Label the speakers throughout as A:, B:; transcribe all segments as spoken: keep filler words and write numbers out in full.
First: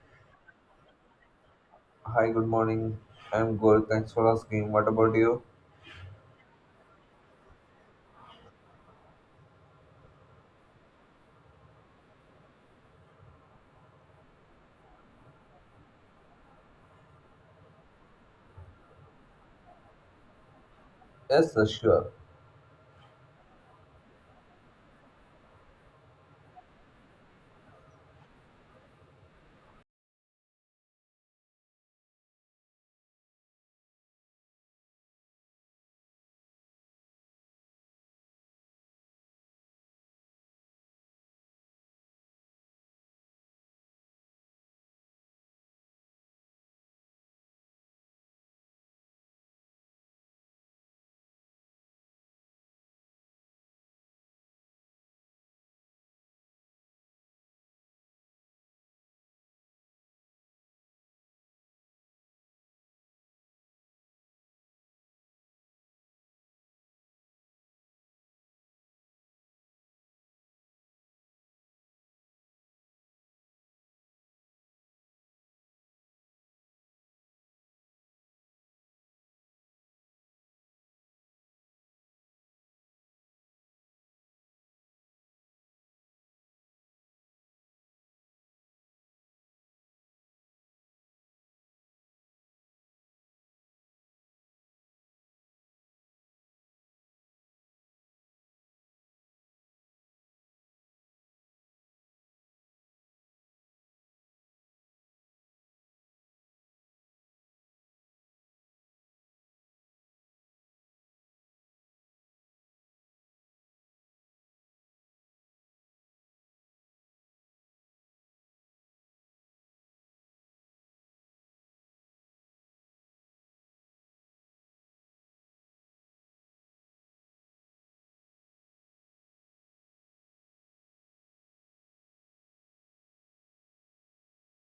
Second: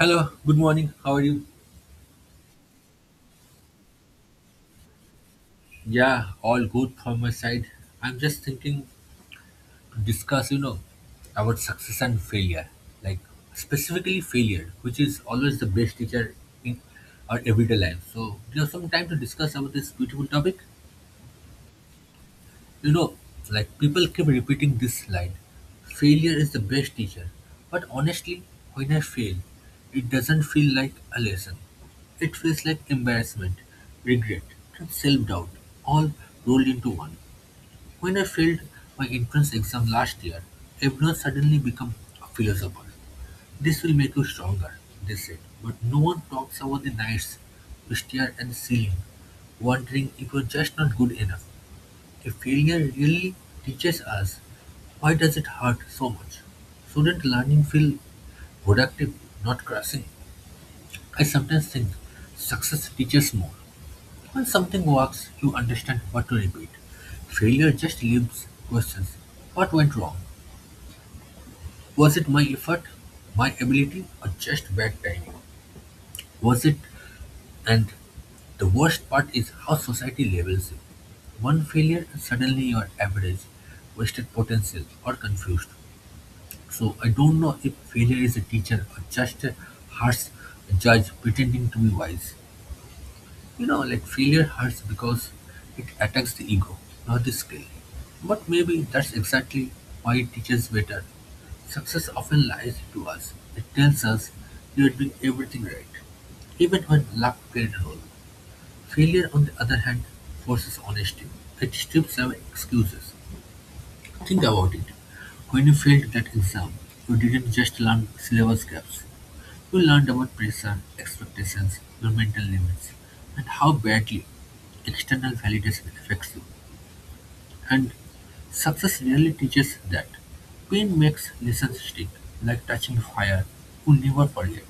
A: Hello, good morning. How are you?
B: Hi, good morning. I'm good. Thanks for asking. What about you?
A: Yeah, all good from my side. I'm just thinking to discuss, you know, about success and failure. Like specifically failure, which is always the best teacher in our everyday life. So do you have some time to discuss about this beautiful topic?
B: Yes, uh, sure.
A: You know, like people keep repeating this line failure is the best teacher. But honestly, when I fail, it doesn't feel like a lesson. It feels like embarrassment, regret, and self doubt, all rolled into one. When I failed my entrance exam last year, everyone suddenly became a philosopher. This will make you stronger, they said. But no one talks about the nights you stare at the ceiling, wondering if you're just not good enough. If failure really teaches us, why does it hurt so much? Shouldn't learning feel productive, not crushing? I sometimes think success teaches more. When something works, you understand what to repeat. Failure just leaves questions. What went wrong? Was it my effort, my ability, or just bad timing? Was it and the worst part is how society labels you. One failure and suddenly you're average, wasted potential, or confused. So I don't know if failure is a teacher or just a harsh judge pretending to be wise. You know, like failure hurts because it attacks the ego, not the skill. But maybe that's exactly why it teaches better. Success often lies to us. It tells us you are doing everything right, even when luck played a role. Failure, on the other hand, forces honesty. It strips away excuses. Think about it. When you failed that exam, you didn't just learn syllabus gaps. You learned about pressure, expectations, your mental limits, and how badly external validation affects you. And success really teaches that. Pain makes lessons stick, like touching fire. You never forget.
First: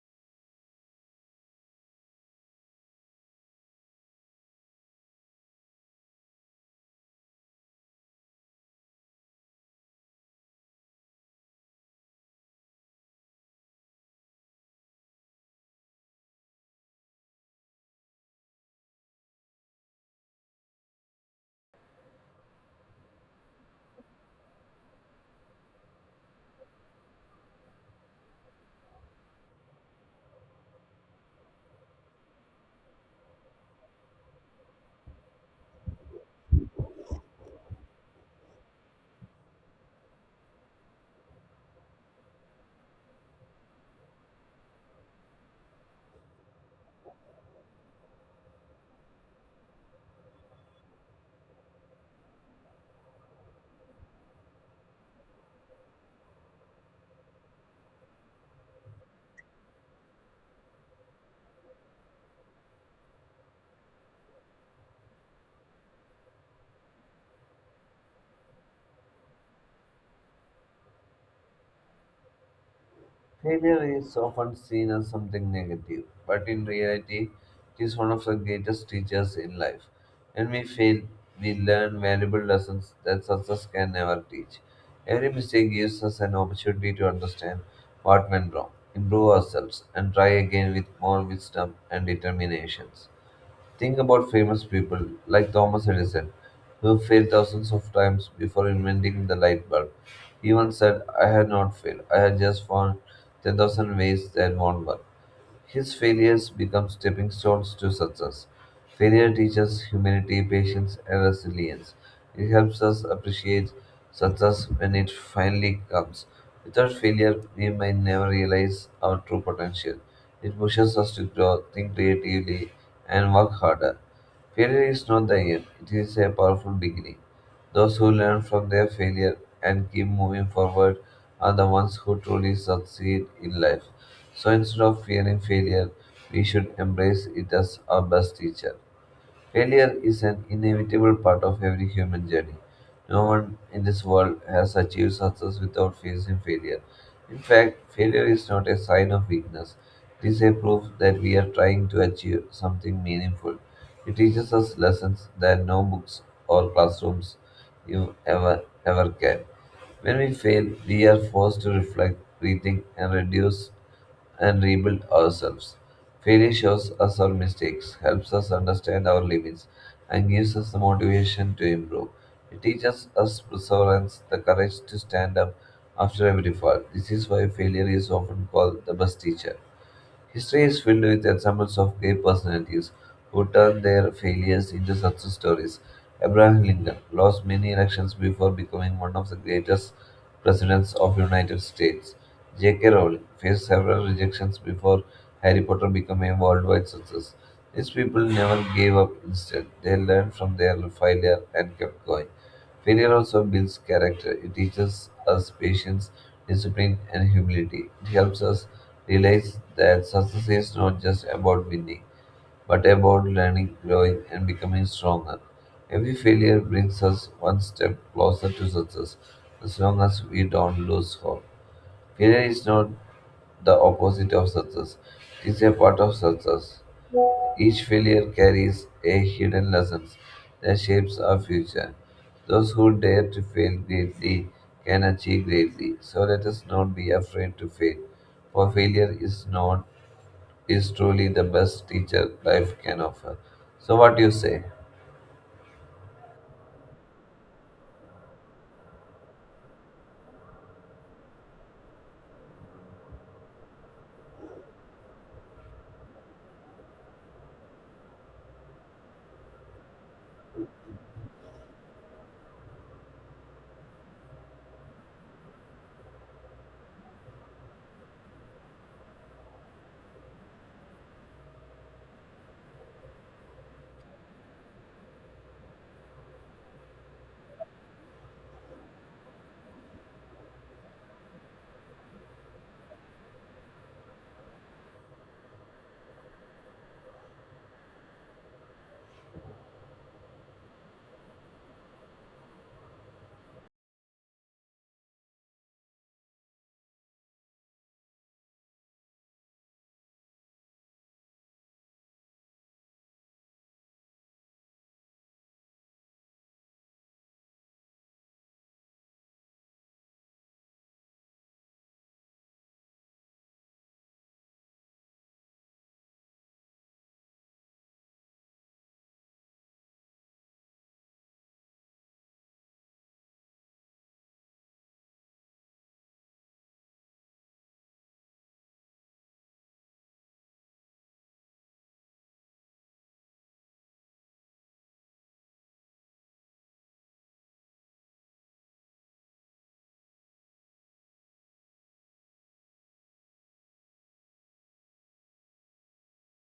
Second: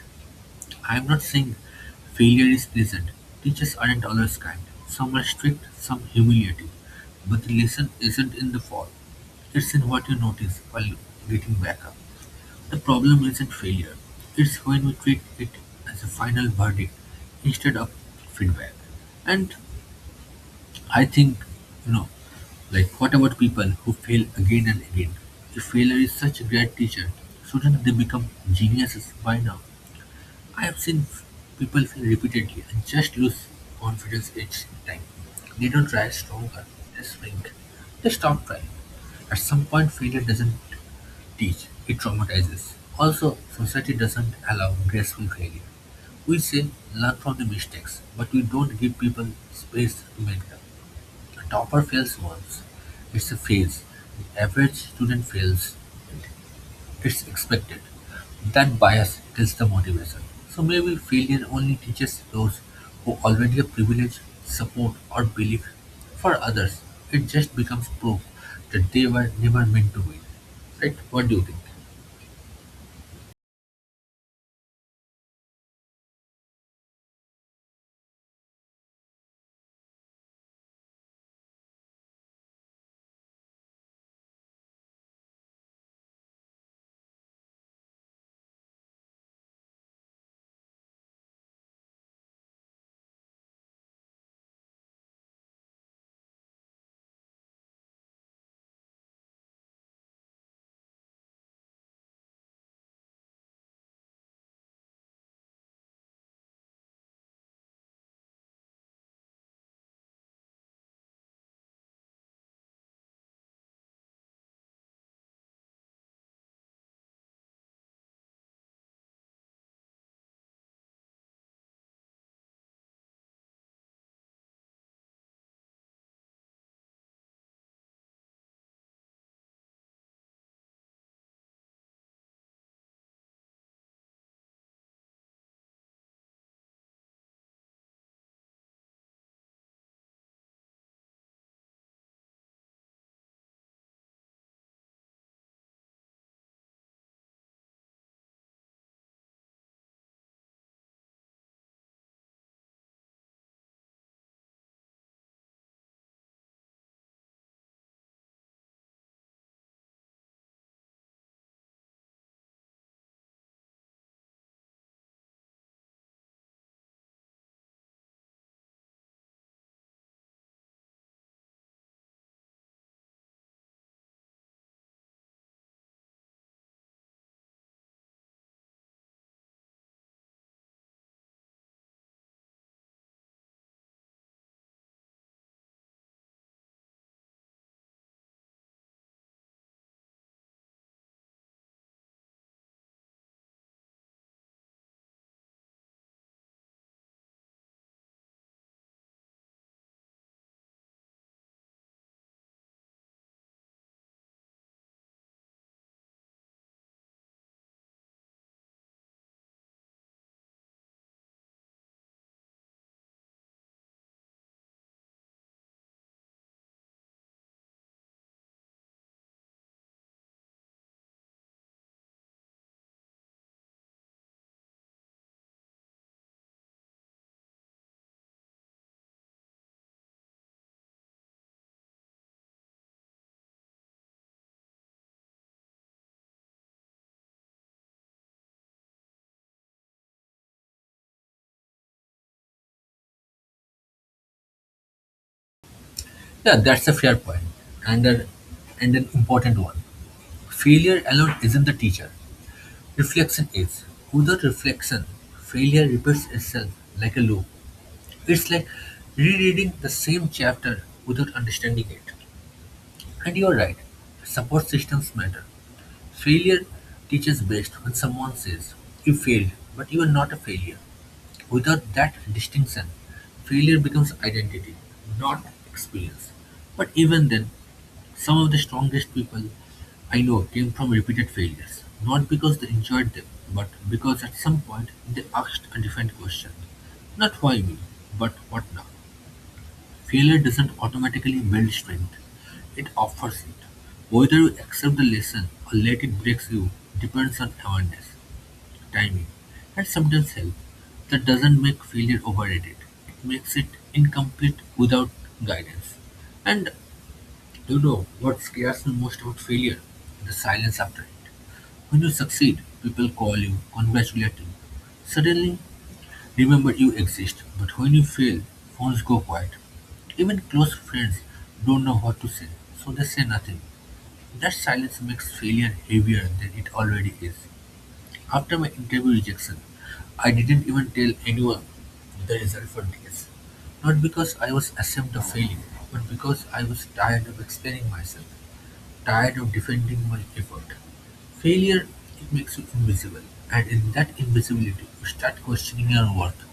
A: I'm not saying failure is pleasant. Teachers aren't always kind. Some are strict, some humiliating. But the lesson isn't in the fall. It's in what you notice while getting back up. The problem isn't failure. It's when we treat it as a final verdict instead of feedback. And I think, you know, like what about people who fail again and again? If failure is such a great teacher, shouldn't they become geniuses by now? I have seen people fail repeatedly and just lose confidence each time. They don't try stronger, they shrink, they stop trying. At some point, failure doesn't teach, it traumatizes. Also, society doesn't allow graceful failure. We say learn from the mistakes, but we don't give people space to make them. A topper fails once, it's a phase. The average student fails it's expected. That bias kills the motivation. So maybe failure only teaches those who already have privilege, support, or belief. For others, it just becomes proof that they were never meant to win. Right? What do you think?
B: Failure is often seen as something negative, but in reality, it is one of the greatest teachers in life. When we fail, we learn valuable lessons that success can never teach. Every mistake gives us an opportunity to understand what went wrong, improve ourselves, and try again with more wisdom and determinations. Think about famous people like Thomas Edison, who failed thousands of times before inventing the light bulb. He once said, I had not failed, I had just found ten thousand ways that won't work. His failures become stepping stones to success. Failure teaches humility, patience, and resilience. It helps us appreciate success when it finally comes. Without failure, we may never realize our true potential. It pushes us to grow, think creatively, and work harder. Failure is not the end, it is a powerful beginning. Those who learn from their failure and keep moving forward are the ones who truly succeed in life. So instead of fearing failure, we should embrace it as our best teacher. Failure is an inevitable part of every human journey. No one in this world has achieved success without facing failure. In fact, failure is not a sign of weakness, it is a proof that we are trying to achieve something meaningful. It teaches us lessons that no books or classrooms you ever ever can. When we fail, we are forced to reflect, rethink, and reduce and rebuild ourselves. Failure shows us our mistakes, helps us understand our limits, and gives us the motivation to improve. It teaches us perseverance, the courage to stand up after every fall. This is why failure is often called the best teacher. History is filled with examples of great personalities who turned their failures into success stories. Abraham Lincoln lost many elections before becoming one of the greatest presidents of the United States. J K. Rowling faced several rejections before Harry Potter became a worldwide success. These people never gave up instead. They learned from their failure and kept going. Failure also builds character. It teaches us patience, discipline, and humility. It helps us realize that success is not just about winning, but about learning, growing, and becoming stronger. Every failure brings us one step closer to success as long as we don't lose hope. Failure is not the opposite of success, it is a part of success. Each failure carries a hidden lesson that shapes our future. Those who dare to fail greatly can achieve greatly. So let us not be afraid to fail, for failure is not is truly the best teacher life can offer. So what do you say?
A: Yeah, that's a fair point, and a, and an important one. Failure alone isn't the teacher. Reflection is. Without reflection, failure repeats itself like a loop. It's like rereading the same chapter without understanding it. And you're right, support systems matter. Failure teaches best when someone says, you failed, but you are not a failure. Without that distinction, failure becomes identity, not experience. But even then, some of the strongest people I know came from repeated failures, not because they enjoyed them, but because at some point they asked a different question. Not why me, but what now? Failure doesn't automatically build strength, it offers it. Whether you accept the lesson or let it break you depends on awareness, timing, and sometimes help. That doesn't make failure overrated, it makes it incomplete without guidance. And you know what scares me most about failure? The silence after it. When you succeed, people call you, congratulate you. Suddenly, remember you exist, but when you fail, phones go quiet. Even close friends don't know what to say, so they say nothing. That silence makes failure heavier than it already is. After my interview rejection, I didn't even tell anyone the result for days. Not because I was ashamed of failing, but because I was tired of explaining myself. Tired of defending my effort. Failure, it makes you invisible, and in that invisibility, you start questioning your worth,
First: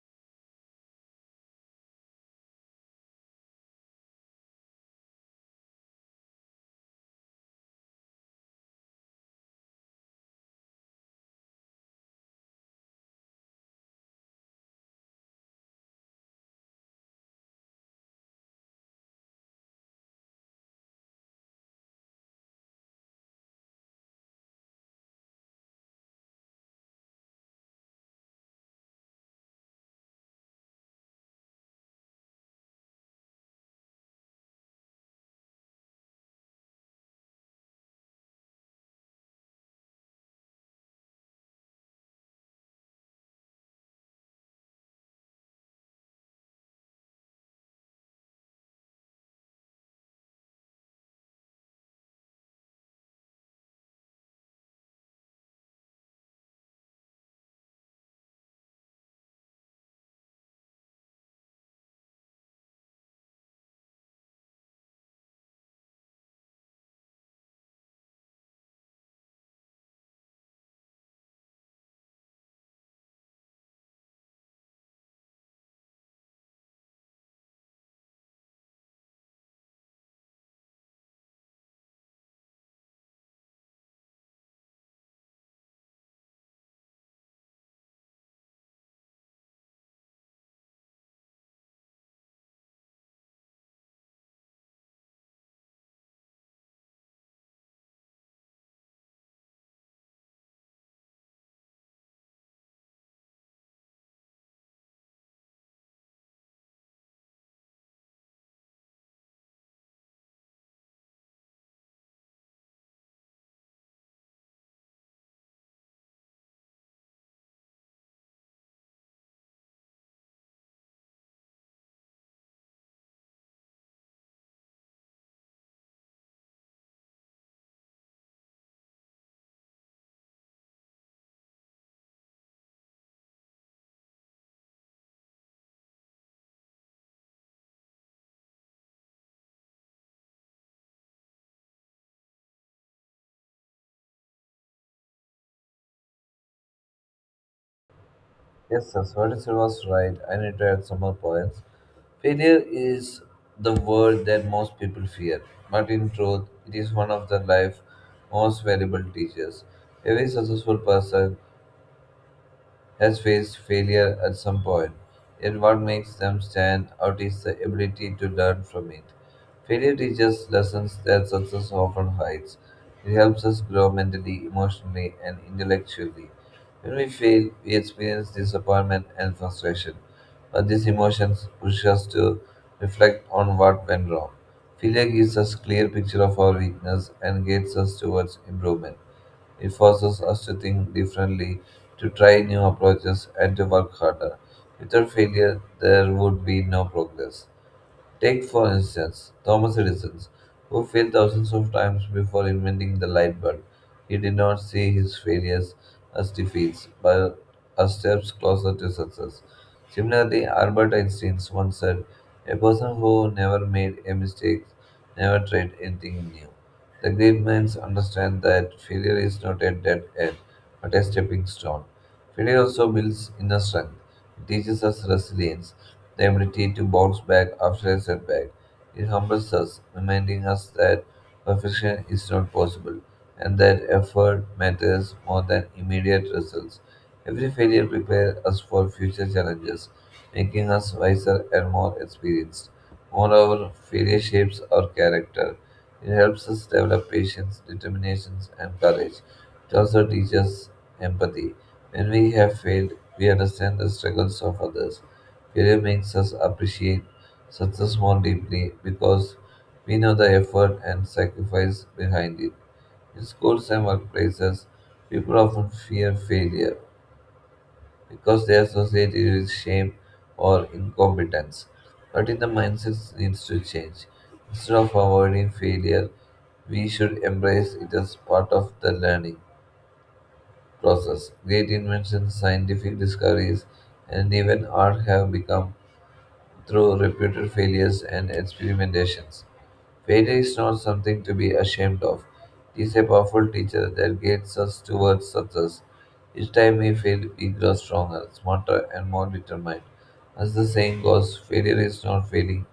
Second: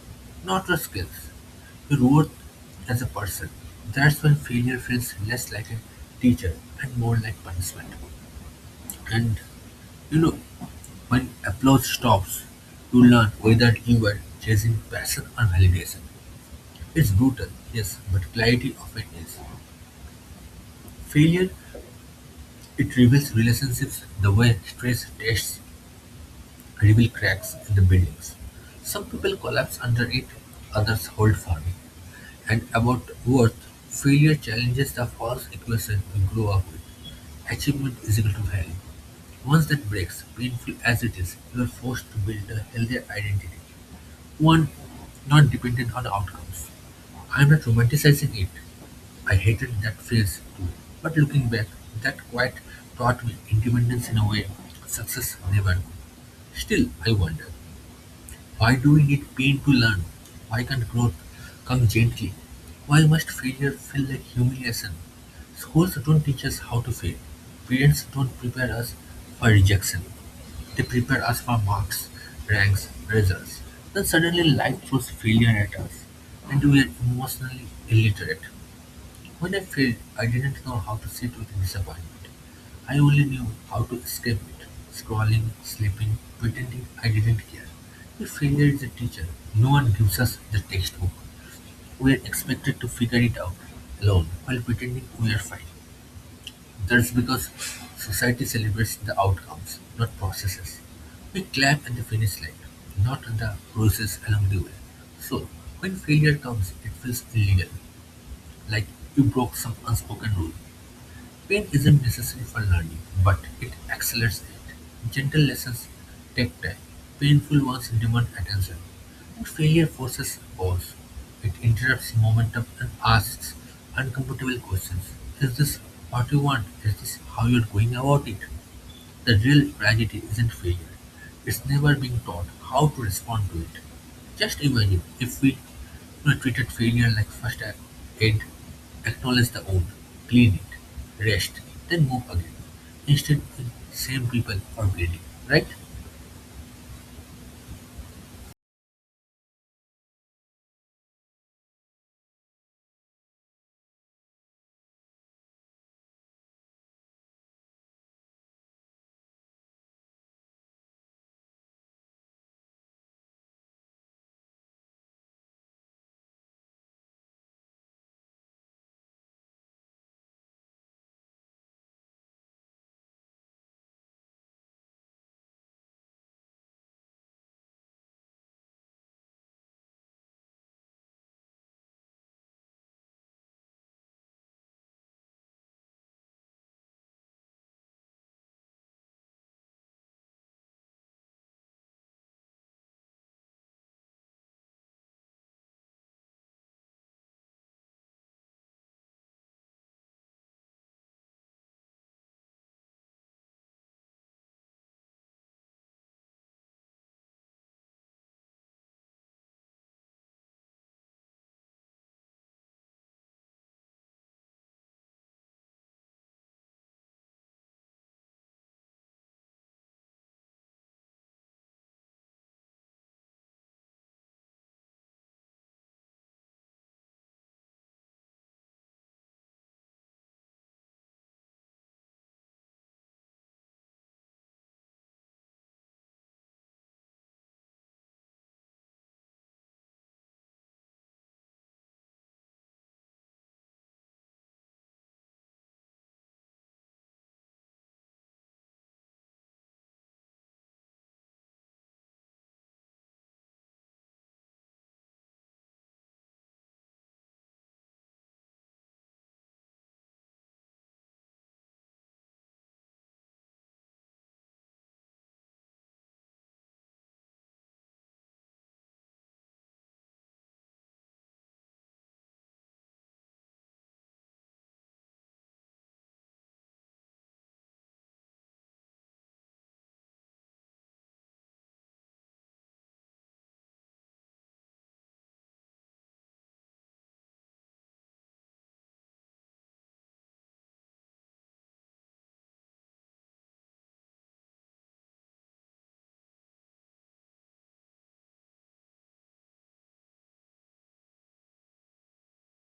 A: not your skills, your worth as a person. That's when failure feels less like a teacher and more like punishment. And you know, when applause stops, you learn whether you were chasing passion or validation. It's brutal, yes, but clarity often is. Failure, it reveals relationships the way stress tests reveal cracks in the buildings. Some people collapse under it, others hold firm. And about worth, failure challenges the false equation we grow up with. Achievement is equal to value. Once that breaks, painful as it is, you are forced to build a healthier identity one not dependent on outcomes. I am not romanticizing it. I hated that phase too. But looking back, that quite taught me independence in a way success never could. Still, I wonder. Why do we need pain to learn? Why can't growth come gently? Why must failure feel like humiliation? Schools don't teach us how to fail. Parents don't prepare us for rejection. They prepare us for marks, ranks, results. Then suddenly life throws failure at us, and we are emotionally illiterate. When I failed, I didn't know how to sit with disappointment. I only knew how to escape it, scrolling, sleeping, pretending I didn't care. If failure is a teacher, no one gives us the textbook. We are expected to figure it out alone while pretending we are fine. That's because society celebrates the outcomes, not processes. We clap at the finish line, not the process along the way. So, when failure comes, it feels illegal, like you broke some unspoken rule. Pain isn't necessary for learning, but it accelerates it. Gentle lessons take time, painful ones demand attention, and failure forces pause. It interrupts momentum and asks uncomfortable questions. Is this what you want? Is this how you're going about it? The real tragedy isn't failure, it's never being taught how to respond to it. Just imagine if we you know, treated failure like first ac- aid, acknowledge the wound, clean it, rest, then move again, instead of same people or bleeding, right?
B: Yes, sir. What is it was right. I need to add some more points. Failure is the word that most people fear, but in truth, it is one of the life most valuable teachers. Every successful person has faced failure at some point, yet what makes them stand out is the ability to learn from it. Failure teaches lessons that success often hides. It helps us grow mentally, emotionally, and intellectually. When we fail, we experience disappointment and frustration, but these emotions push us to reflect on what went wrong. Failure gives us clear picture of our weakness and guides us towards improvement. It forces us to think differently, to try new approaches, and to work harder. Without failure, there would be no progress. Take, for instance, Thomas Edison, who failed thousands of times before inventing the light bulb. He did not see his failures as defeats, but as steps closer to success. Similarly, Albert Einstein once said, A person who never made a mistake never tried anything new. The great minds understand that failure is not a dead end, but a stepping stone. Failure also builds inner strength. It teaches us resilience, the ability to bounce back after a setback. It humbles us, reminding us that perfection is not possible and that effort matters more than immediate results. Every failure prepares us for future challenges, making us wiser and more experienced. Moreover, failure shapes our character. It helps us develop patience, determination, and courage. It also teaches empathy. When we have failed, we understand the struggles of others. Failure makes us appreciate success more deeply because we know the effort and sacrifice behind it. In schools and workplaces, people often fear failure because they associate it with shame or incompetence. But in the mindset needs to change. Instead of avoiding failure, we should embrace it as part of the learning process. Great inventions, scientific discoveries, and even art have become through repeated failures and experimentations. Failure is not something to be ashamed of. It is a powerful teacher that guides us towards success. Each time we fail, we grow stronger, smarter, and more determined. As the saying goes, failure is not failing,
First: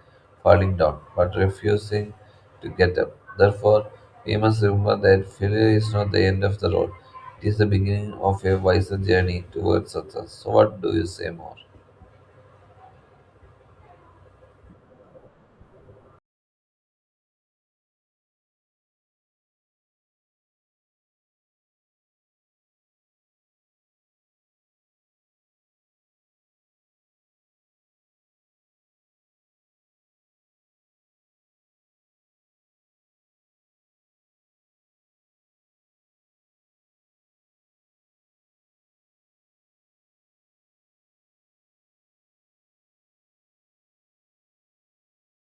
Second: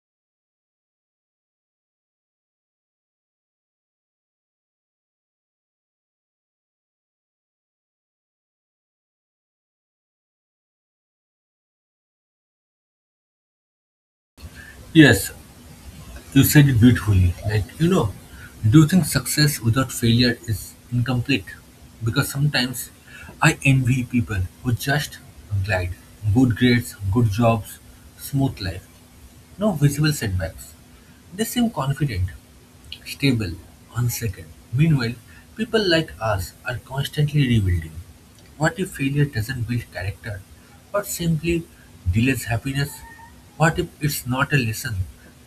B: falling down, but refusing to get up. Therefore, we must remember that failure is not the end of the road. It is the beginning of a wiser journey towards success. So, what do you say more?
A: Yes, you said it beautifully, like, you know, do you think success without failure is incomplete? Because sometimes I envy people who just glide. Good grades, good jobs, smooth life, no visible setbacks. They seem confident, stable, one second. Meanwhile, people like us are constantly rebuilding. What if failure doesn't build character, but simply delays happiness? What if it's not a lesson,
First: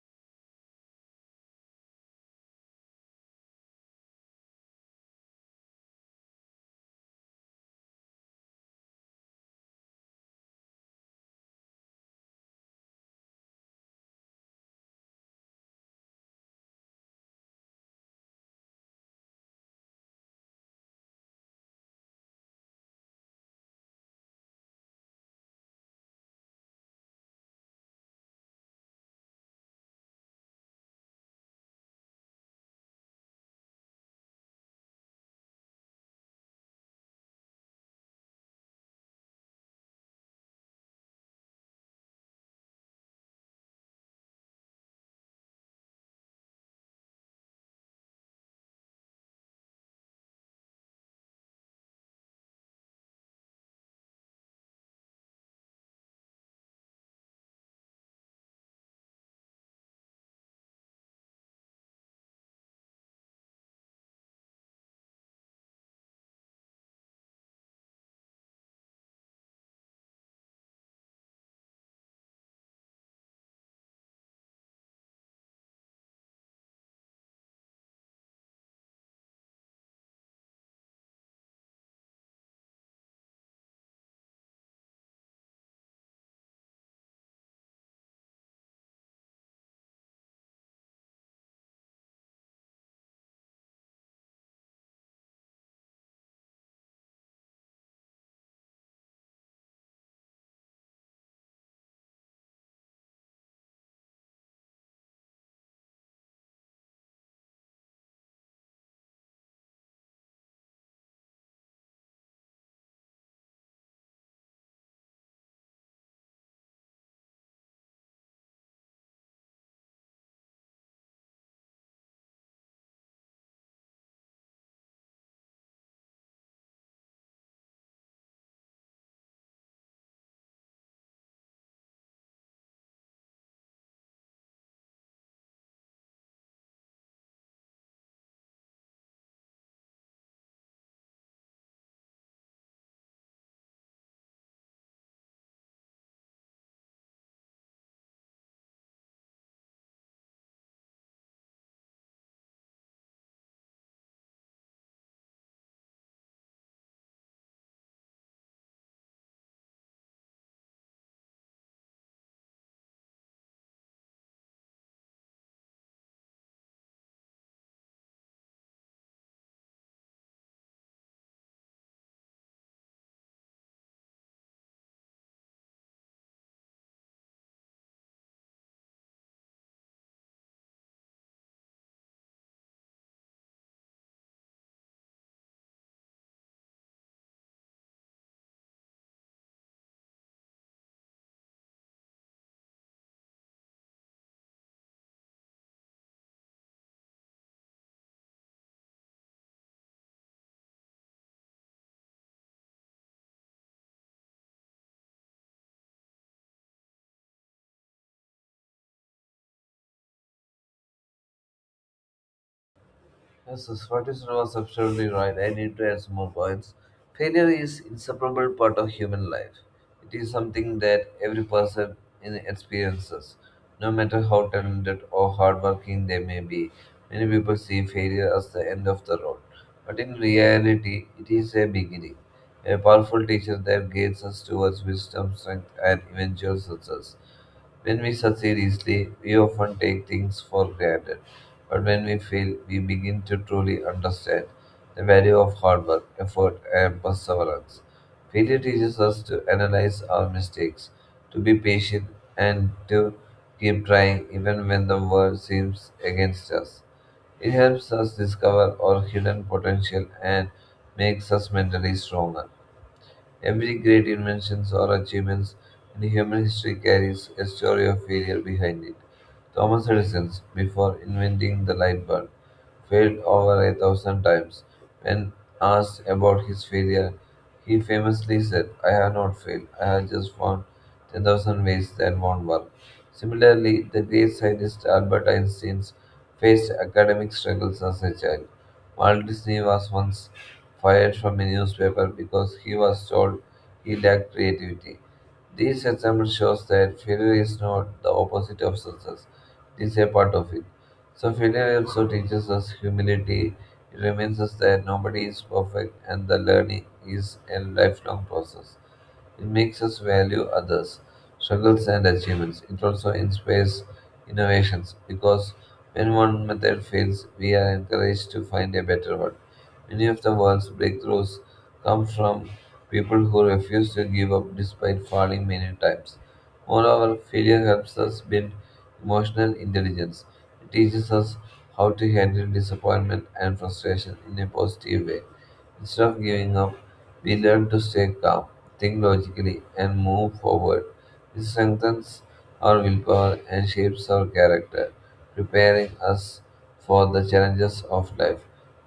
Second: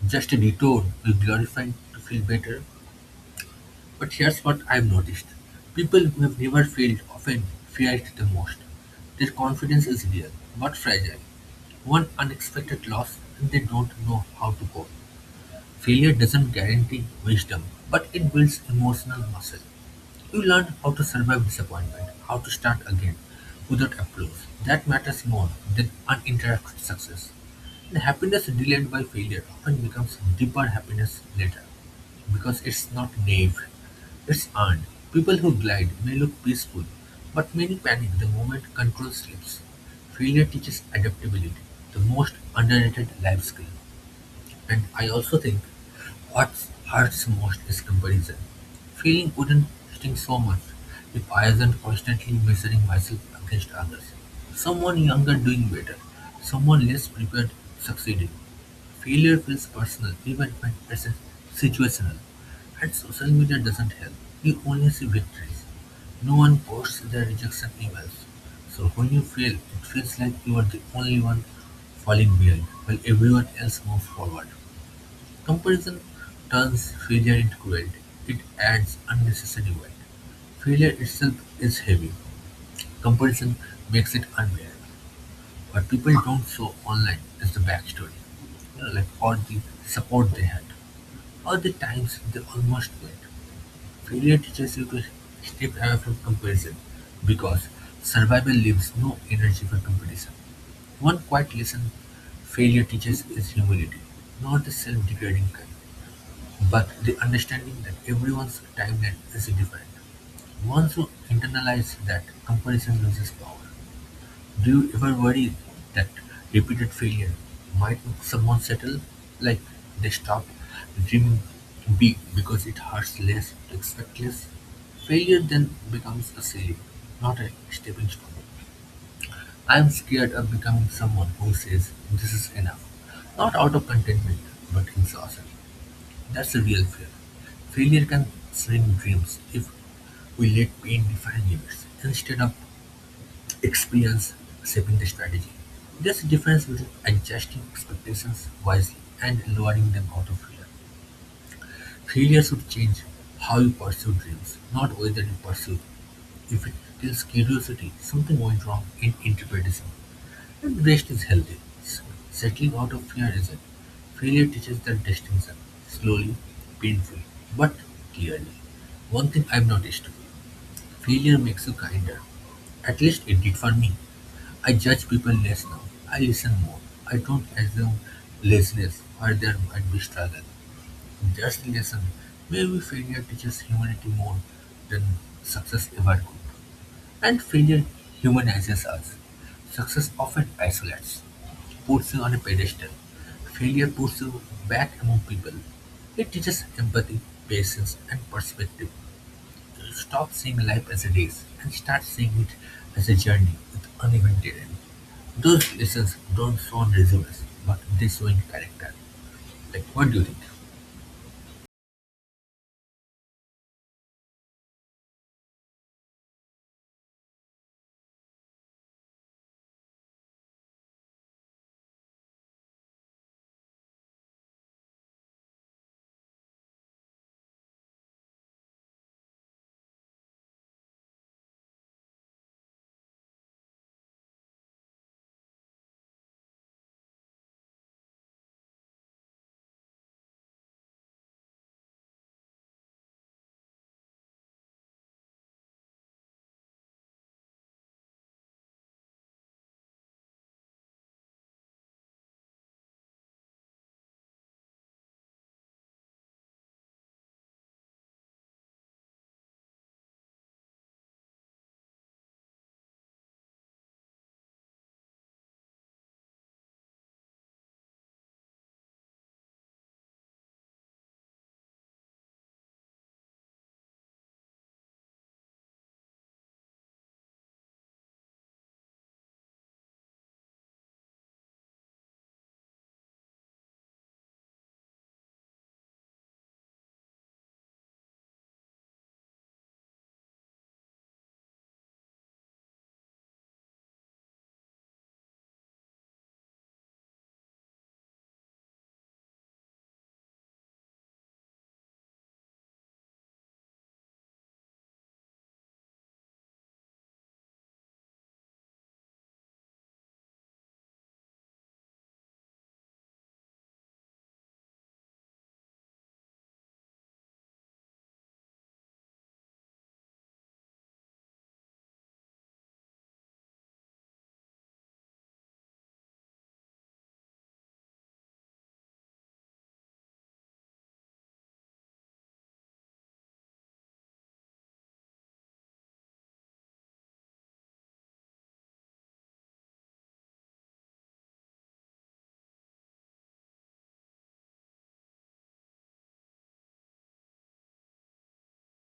A: just a detour we glorify to feel better? But here's what I've noticed people who have never failed often fear it the most. Their confidence is real, but fragile. One unexpected loss, and they don't know how to cope. Failure doesn't guarantee wisdom, but it builds emotional muscle. You learn how to survive disappointment, how to start again without applause. That matters more than uninterrupted success. The happiness delayed by failure often becomes deeper happiness later because it's not naive, it's earned. People who glide may look peaceful, but many panic the moment control slips. Failure teaches adaptability, the most underrated life skill. And I also think what hurts most is comparison. Feeling wouldn't sting so much if I wasn't constantly measuring myself against others. Someone younger doing better, someone less prepared succeeding. Failure feels personal even when it's situational. And social media doesn't help. You only see victories. No one posts their rejection emails, so when you fail it feels like you are the only one falling behind while everyone else moves forward. Comparison turns failure into cruelty. It adds unnecessary weight. Failure itself is heavy. Comparison makes it unbearable. What people don't show online is the backstory, you know, like all the support they had, all the times they almost quit, failure teaches you to step away from comparison, because survival leaves no energy for competition. One quiet lesson failure teaches is humility, not the self-degrading kind, but the understanding that everyone's timeline is different. Once you internalize that, comparison loses power. Do you ever worry that repeated failure might make someone settle? Like they stop dreaming big because it hurts less to expect less? Failure then becomes a ceiling, not a stepping stone. I am scared of becoming someone who says this is enough, not out of contentment, but exhaustion. That's a real fear. Failure can shrink dreams if we let pain define limits instead of experience shaping the strategy. There's a difference between adjusting expectations wisely and lowering them out of fear. Failure should change how you pursue dreams, not whether you pursue them. If it kills curiosity, something went wrong in interpretation, and the rest is healthy. So, settling out of fear is not failure teaches that distinction, slowly, painfully, but clearly. One thing I've noticed failure makes you kinder. At least it did for me. I judge people less now. I listen more. I don't assume laziness where there might be struggle. That's the lesson. Maybe failure teaches humanity more than success ever could. And failure humanizes us. Success often isolates, puts you on a pedestal. Failure puts you back among people. It teaches empathy, patience, and perspective. Stop seeing life as a race and start seeing it as a journey with uneven terrain. Those lessons don't show on resumes, but they show in character. Like, what do you think?
B: Yes, yes, what is was absolutely right. I need to add some more points. Failure is inseparable part of human life. It is something that every person in experiences, no matter how talented or hardworking they may be. Many people see failure as the end of the road, but in reality, it is a beginning, a powerful teacher that guides us towards wisdom, strength, and eventual success. When we succeed easily, we often take things for granted. But when we fail, we begin to truly understand the value of hard work, effort, and perseverance. Failure teaches us to analyze our mistakes, to be patient, and to keep trying even when the world seems against us. It helps us discover our hidden potential and makes us mentally stronger. Every great invention or achievement in human history carries a story of failure behind it. Thomas Edison, before inventing the light bulb, failed over a thousand times. When asked about his failure, he famously said, I have not failed, I have just found ten thousand ways that won't work. Similarly, the great scientist Albert Einstein faced academic struggles as a child. Walt Disney was once fired from a newspaper because he was told he lacked creativity. This example shows that failure is not the opposite of success. It is a part of it. So failure also teaches us humility. It reminds us that nobody is perfect and the learning is a lifelong process. It makes us value others, struggles, and achievements. It also inspires innovations because when one method fails, we are encouraged to find a better one. Many of the world's breakthroughs come from people who refuse to give up despite falling many times. Moreover, failure helps us build emotional intelligence. It teaches us how to handle disappointment and frustration in a positive way. Instead of giving up, we learn to stay calm, think logically, and move forward. This strengthens our willpower and shapes our character, preparing us for the challenges of life.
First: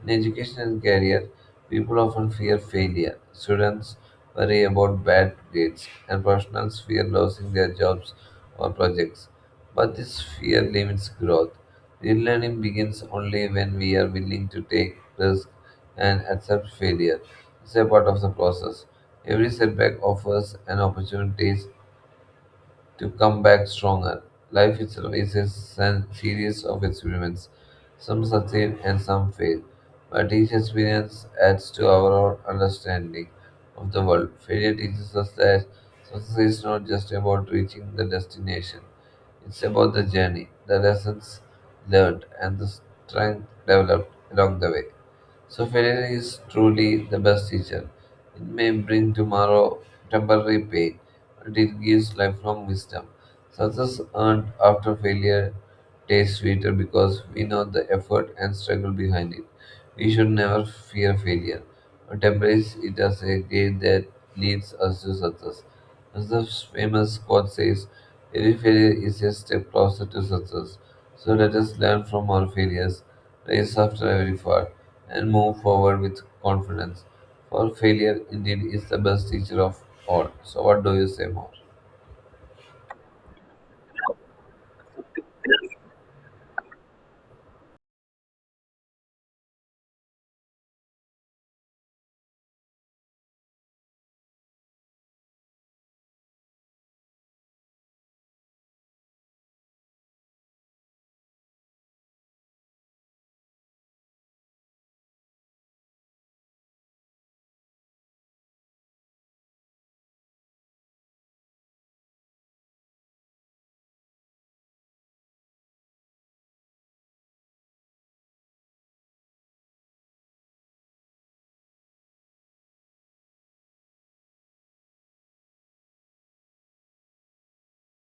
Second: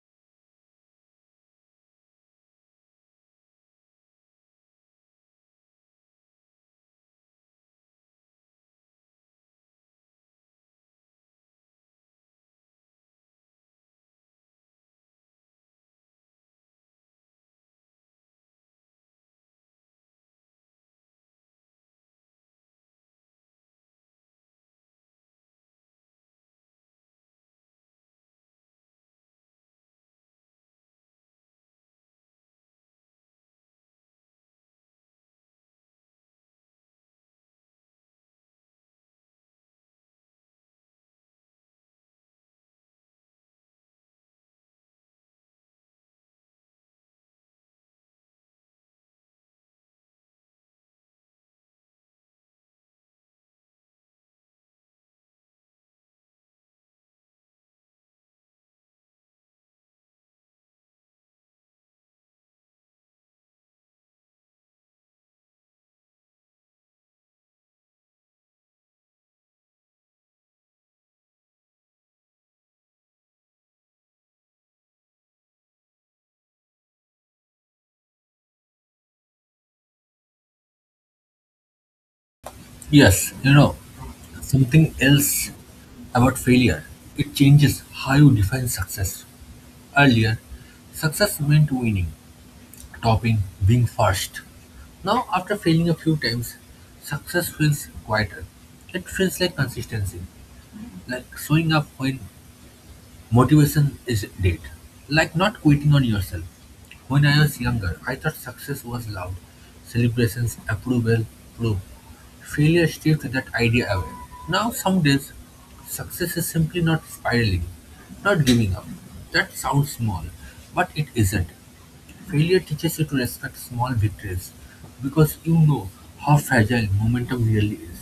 B: In education and career, people often fear failure. Students worry about bad grades, and professionals fear losing their jobs or projects. But this fear limits growth. Real learning begins only when we are willing to take risks and accept failure is a part of the process. Every setback offers an opportunity to come back stronger. Life itself is a sen- series of experiments. Some succeed and some fail, but each experience adds to our understanding of the world. Failure teaches us that success is not just about reaching the destination, it's about the journey, the lessons learned, and the strength developed along the way. So failure is truly the best teacher. It may bring tomorrow temporary pain, and it gives lifelong wisdom. Success earned after failure tastes sweeter because we know the effort and struggle behind it. We should never fear failure, but embrace it as a gate that leads us to success. As the famous quote says, every failure is a step closer to success. So let us learn from our failures, rise after every fall, and move forward with confidence. For failure indeed is the best teacher of all. So what do you say more?
A: Yes, you know, something else about failure. It changes how you define success. Earlier, success meant winning, topping, being first. Now, after failing a few times, success feels quieter. It feels like consistency, like showing up when motivation is dead. Like not quitting on yourself. When I was younger, I thought success was loud. Celebrations, approval, proof. Failure stripped that idea away. Now, some days, success is simply not spiraling, not giving up. That sounds small, but it isn't. Failure teaches you to respect small victories because you know how fragile momentum really is.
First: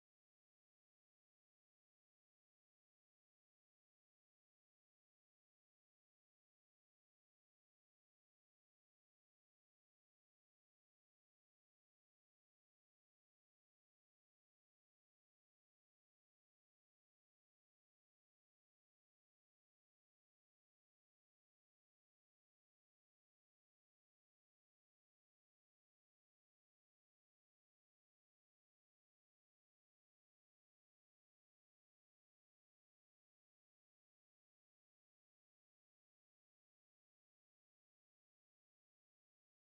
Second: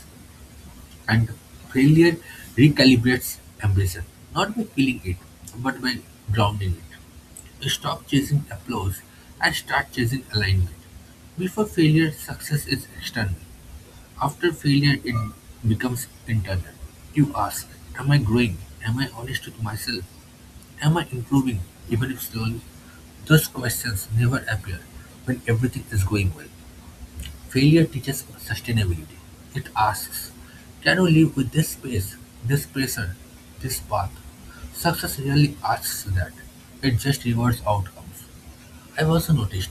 A: And failure recalibrates ambition, not by killing it, but by grounding it. You stop chasing applause and start chasing alignment. Before failure, success is external. After failure, it becomes internal. You ask, am I growing? Am I honest with myself? Am I improving, even if slowly? Those questions never appear when everything is going well. Failure teaches sustainability. It asks, can you live with this pace, this pressure, this path? Success really asks that. It just rewards outcomes. I've also noticed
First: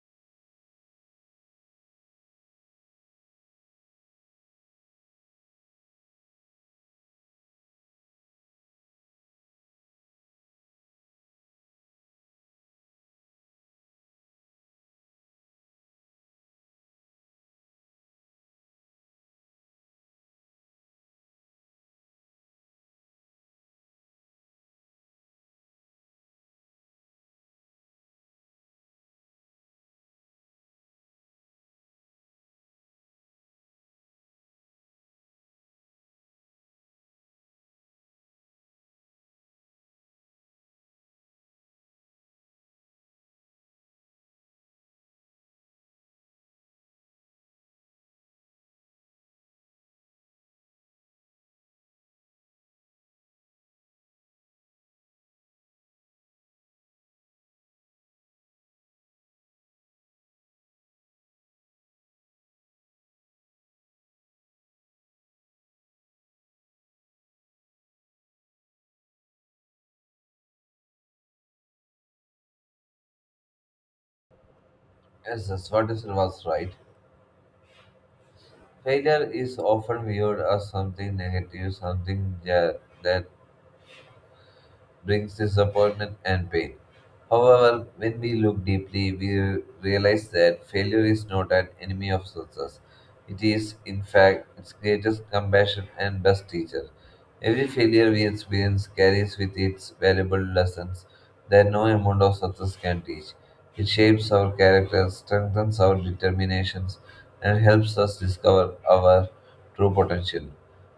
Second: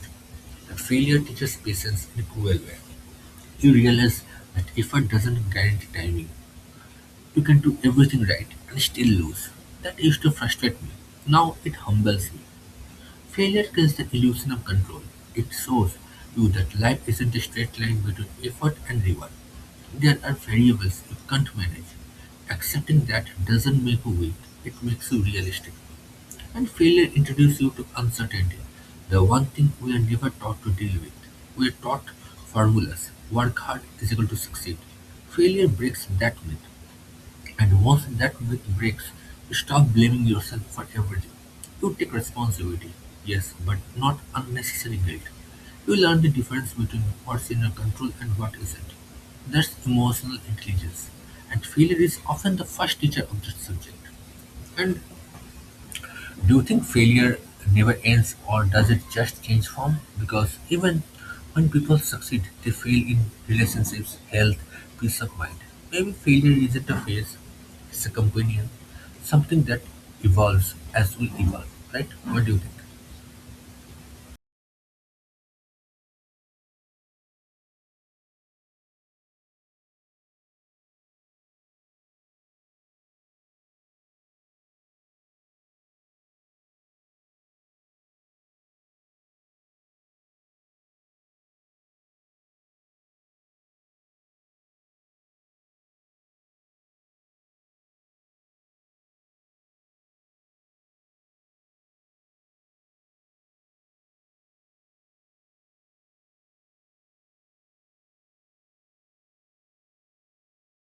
A: that failure teaches patience in a cruel way. You realize that effort doesn't guarantee timing. You can do everything right and still lose. That used to frustrate me. Now it humbles me. Failure kills the illusion of control; it shows you that life isn't a straight line between effort and reward. There are variables you can't manage. Accepting that doesn't make you weak, it makes you realistic. And failure introduces you to uncertainty, the one thing we are never taught to deal with. We are taught formulas work hard is equal to succeed. Failure breaks that myth. And once that myth breaks, stop blaming yourself for everything. You take responsibility, yes, but not unnecessary guilt. You learn the difference between what's in your control and what isn't. That's emotional intelligence. And failure is often the first teacher of that subject. And do you think failure never ends, or does it just change form? Because even when people succeed, they fail in relationships, health, peace of mind. Maybe failure isn't a phase, it's a companion, something that evolves as we evolve, right? What do you think?
B: Yes, that's what is was right. Failure is often viewed as something negative, something ja- that brings disappointment and pain. However, when we look deeply, we realize that failure is not an enemy of success. It is, in fact, its greatest compassion and best teacher. Every failure we experience carries with it valuable lessons that no amount of success can teach. It shapes our character, strengthens our determinations, and helps us discover our true potential.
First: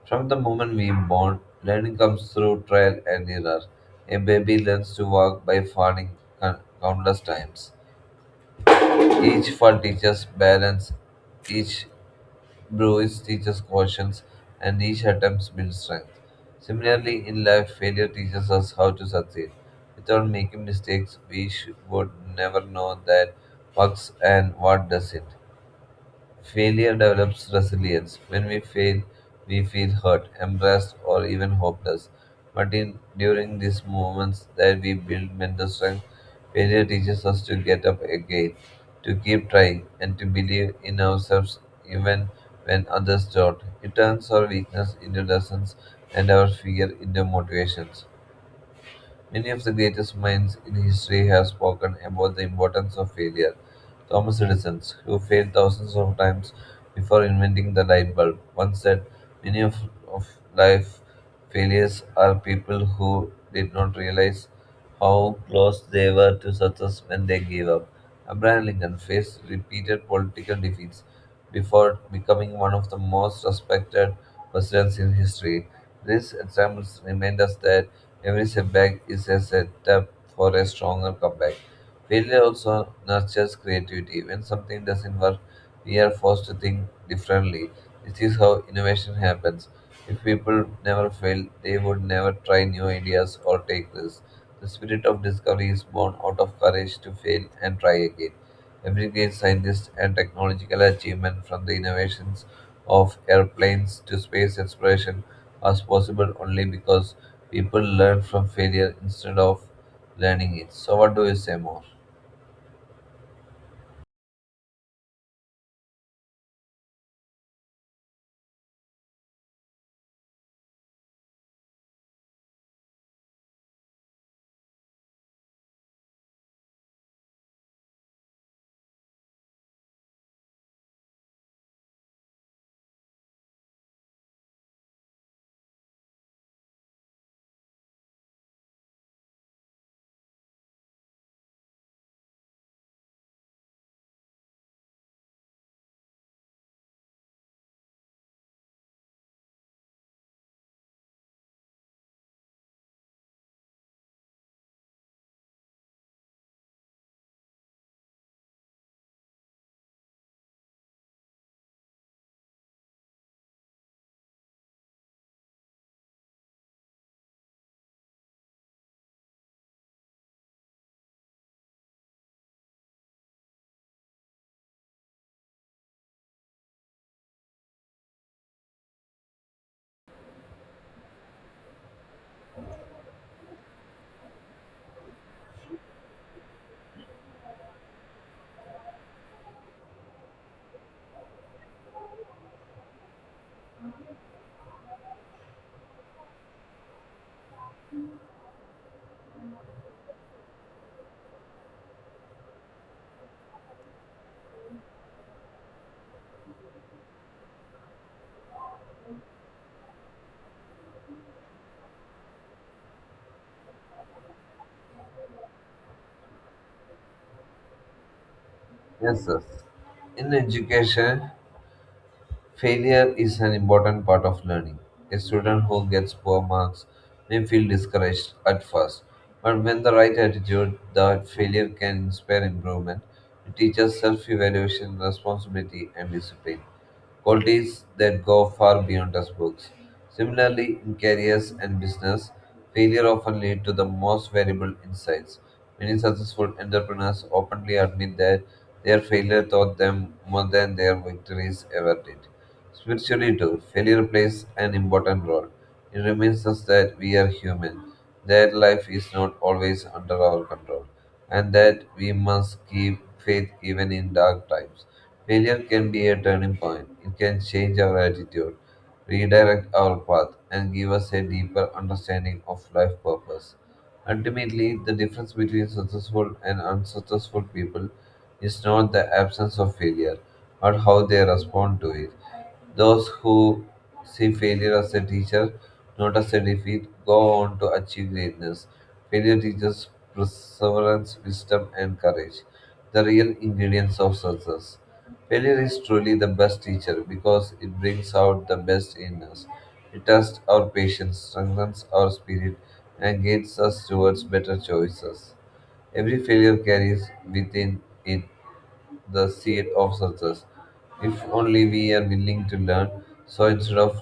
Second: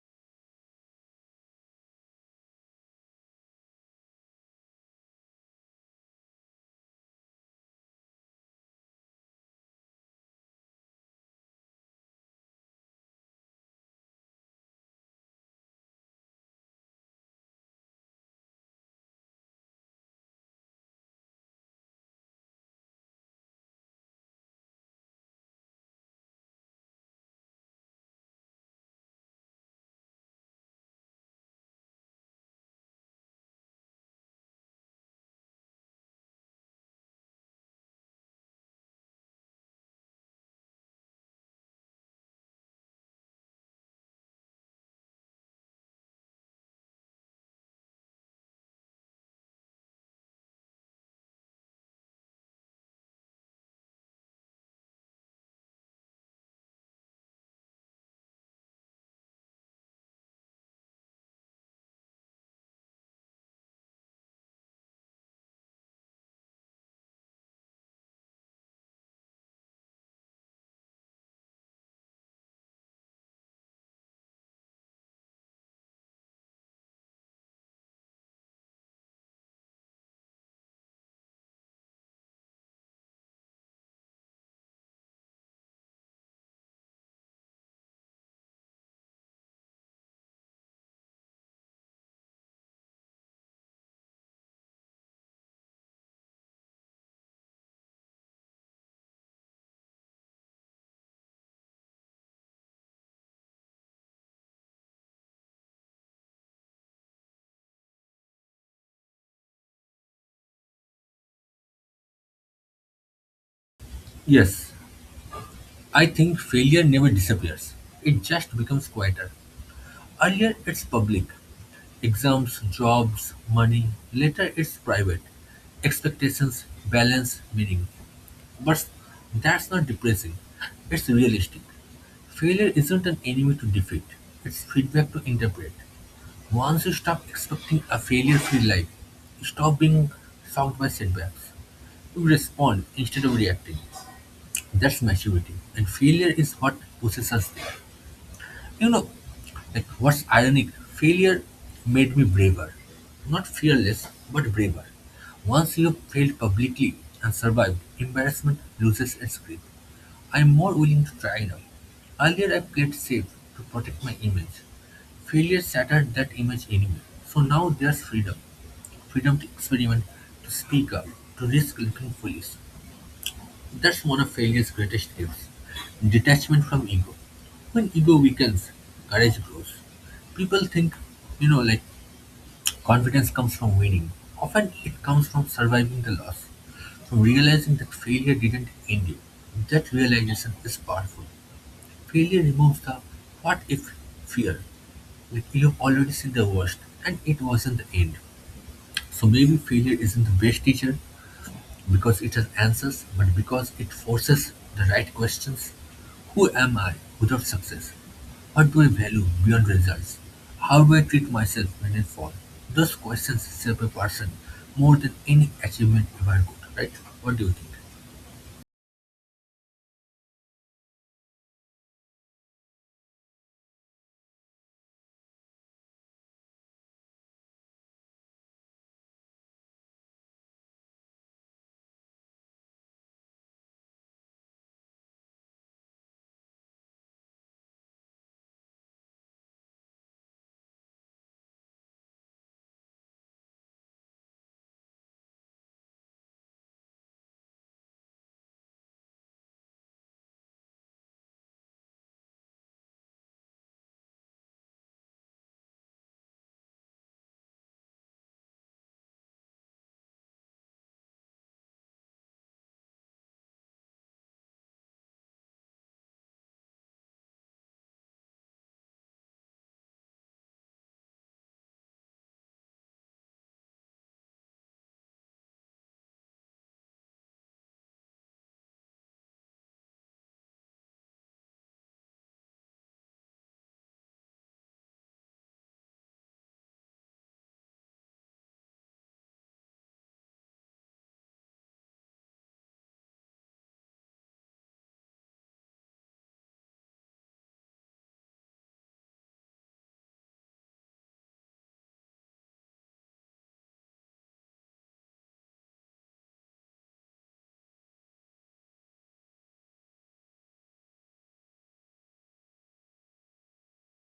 B: From the moment we are born, learning comes through trial and error. A baby learns to walk by falling con- countless times. Each fall teaches balance, each bruise teaches cautions, and each attempt builds strength. Similarly, in life, failure teaches us how to succeed. Without making mistakes, we sh- would never know that works and what doesn't. Failure develops resilience. When we fail, we feel hurt, embarrassed, or even hopeless. But in, during these moments that we build mental strength, failure teaches us to get up again, to keep trying, and to believe in ourselves even when others don't. It turns our weakness into lessons and our fear into motivations. Many of the greatest minds in history have spoken about the importance of failure. Thomas Edison, who failed thousands of times before inventing the light bulb, once said, Many of, of life failures are people who did not realize how close they were to success when they gave up. Abraham Lincoln faced repeated political defeats before becoming one of the most respected presidents in history. These examples remind us that every setback is a setup for a stronger comeback. Failure also nurtures creativity. When something doesn't work, we are forced to think differently. This is how innovation happens. If people never fail, they would never try new ideas or take risks. The spirit of discovery is born out of courage to fail and try again. Every great scientist and technological achievement, from the innovations of airplanes to space exploration, was possible only because people learned from failure instead of learning it. So, what do you say more?
A: Yes, I think failure never disappears. It just becomes quieter. Earlier, it's public exams, jobs, money. Later, it's private expectations, balance, meaning. But that's not depressing, it's realistic. Failure isn't an enemy to defeat, it's feedback to interpret. Once you stop expecting a failure free life, you stop being shocked by setbacks. You respond instead of reacting. That's maturity, and failure is what pushes us there. You know, like what's ironic, failure made me braver. Not fearless, but braver. Once you have failed publicly and survived, embarrassment loses its grip. I am more willing to try now. Earlier I played safe to protect my image. Failure shattered that image anyway. So now there's freedom. Freedom to experiment, to speak up, to risk looking foolish. That's one of failure's greatest gifts. Detachment from ego. When ego weakens, courage grows. People think, you know, like confidence comes from winning. Often it comes from surviving the loss, from realizing that failure didn't end you. That realization is powerful. Failure removes the what if fear. Like you've already seen the worst and it wasn't the end. So maybe failure isn't the best teacher because it has answers, but because it forces the right questions. Who am I without success? What do I value beyond results? How do I treat myself when I fall? Those questions shape a person more than any achievement ever could, right? What do you think?
B: Yes, sir. In education, failure is an important part of learning. A student who gets poor marks may feel discouraged at first, but when the right attitude that failure can inspire improvement, it teaches self evaluation, responsibility, and discipline qualities that go far beyond textbooks. Similarly, in careers and business, failure often leads to the most valuable insights. Many successful entrepreneurs openly admit that their failure taught them more than their victories ever did. Spiritually, too, failure plays an important role. It reminds us that we are human, that life is not always under our control, and that we must keep faith even in dark times. Failure can be a turning point, it can change our attitude, redirect our path, and give us a deeper understanding of life purpose. Ultimately, the difference between successful and unsuccessful people is not the absence of failure, but how they respond to it. Those who see failure as a teacher, not as a defeat, go on to achieve greatness. Failure teaches perseverance, wisdom, and courage, the real ingredients of success. Failure is truly the best teacher because it brings out the best in us. It tests our patience, strengthens our spirit, and guides us towards better choices. Every failure carries within it the seed of success. If only we are willing to learn, so instead of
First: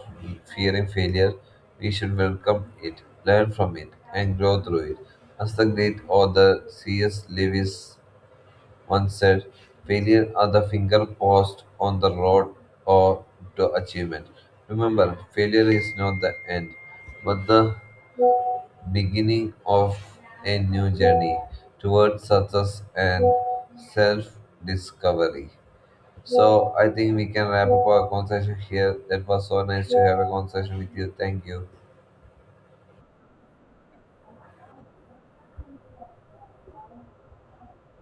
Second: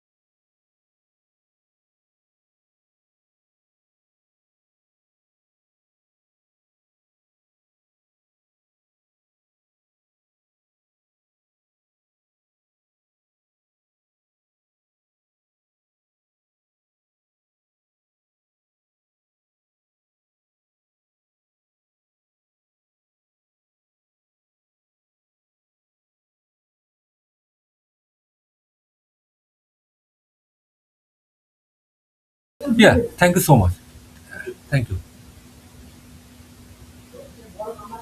B: fearing failure, we should welcome it, learn from it, and grow through it. As the great author C S. Lewis once said, failure are the finger post on the road or to achievement. Remember, failure is not the end, but the beginning of a new journey towards success and self discovery. So I think we can wrap up our conversation here. That was so nice to have a conversation with you. Thank you.
A: Yeah, thank you so much. Thank you.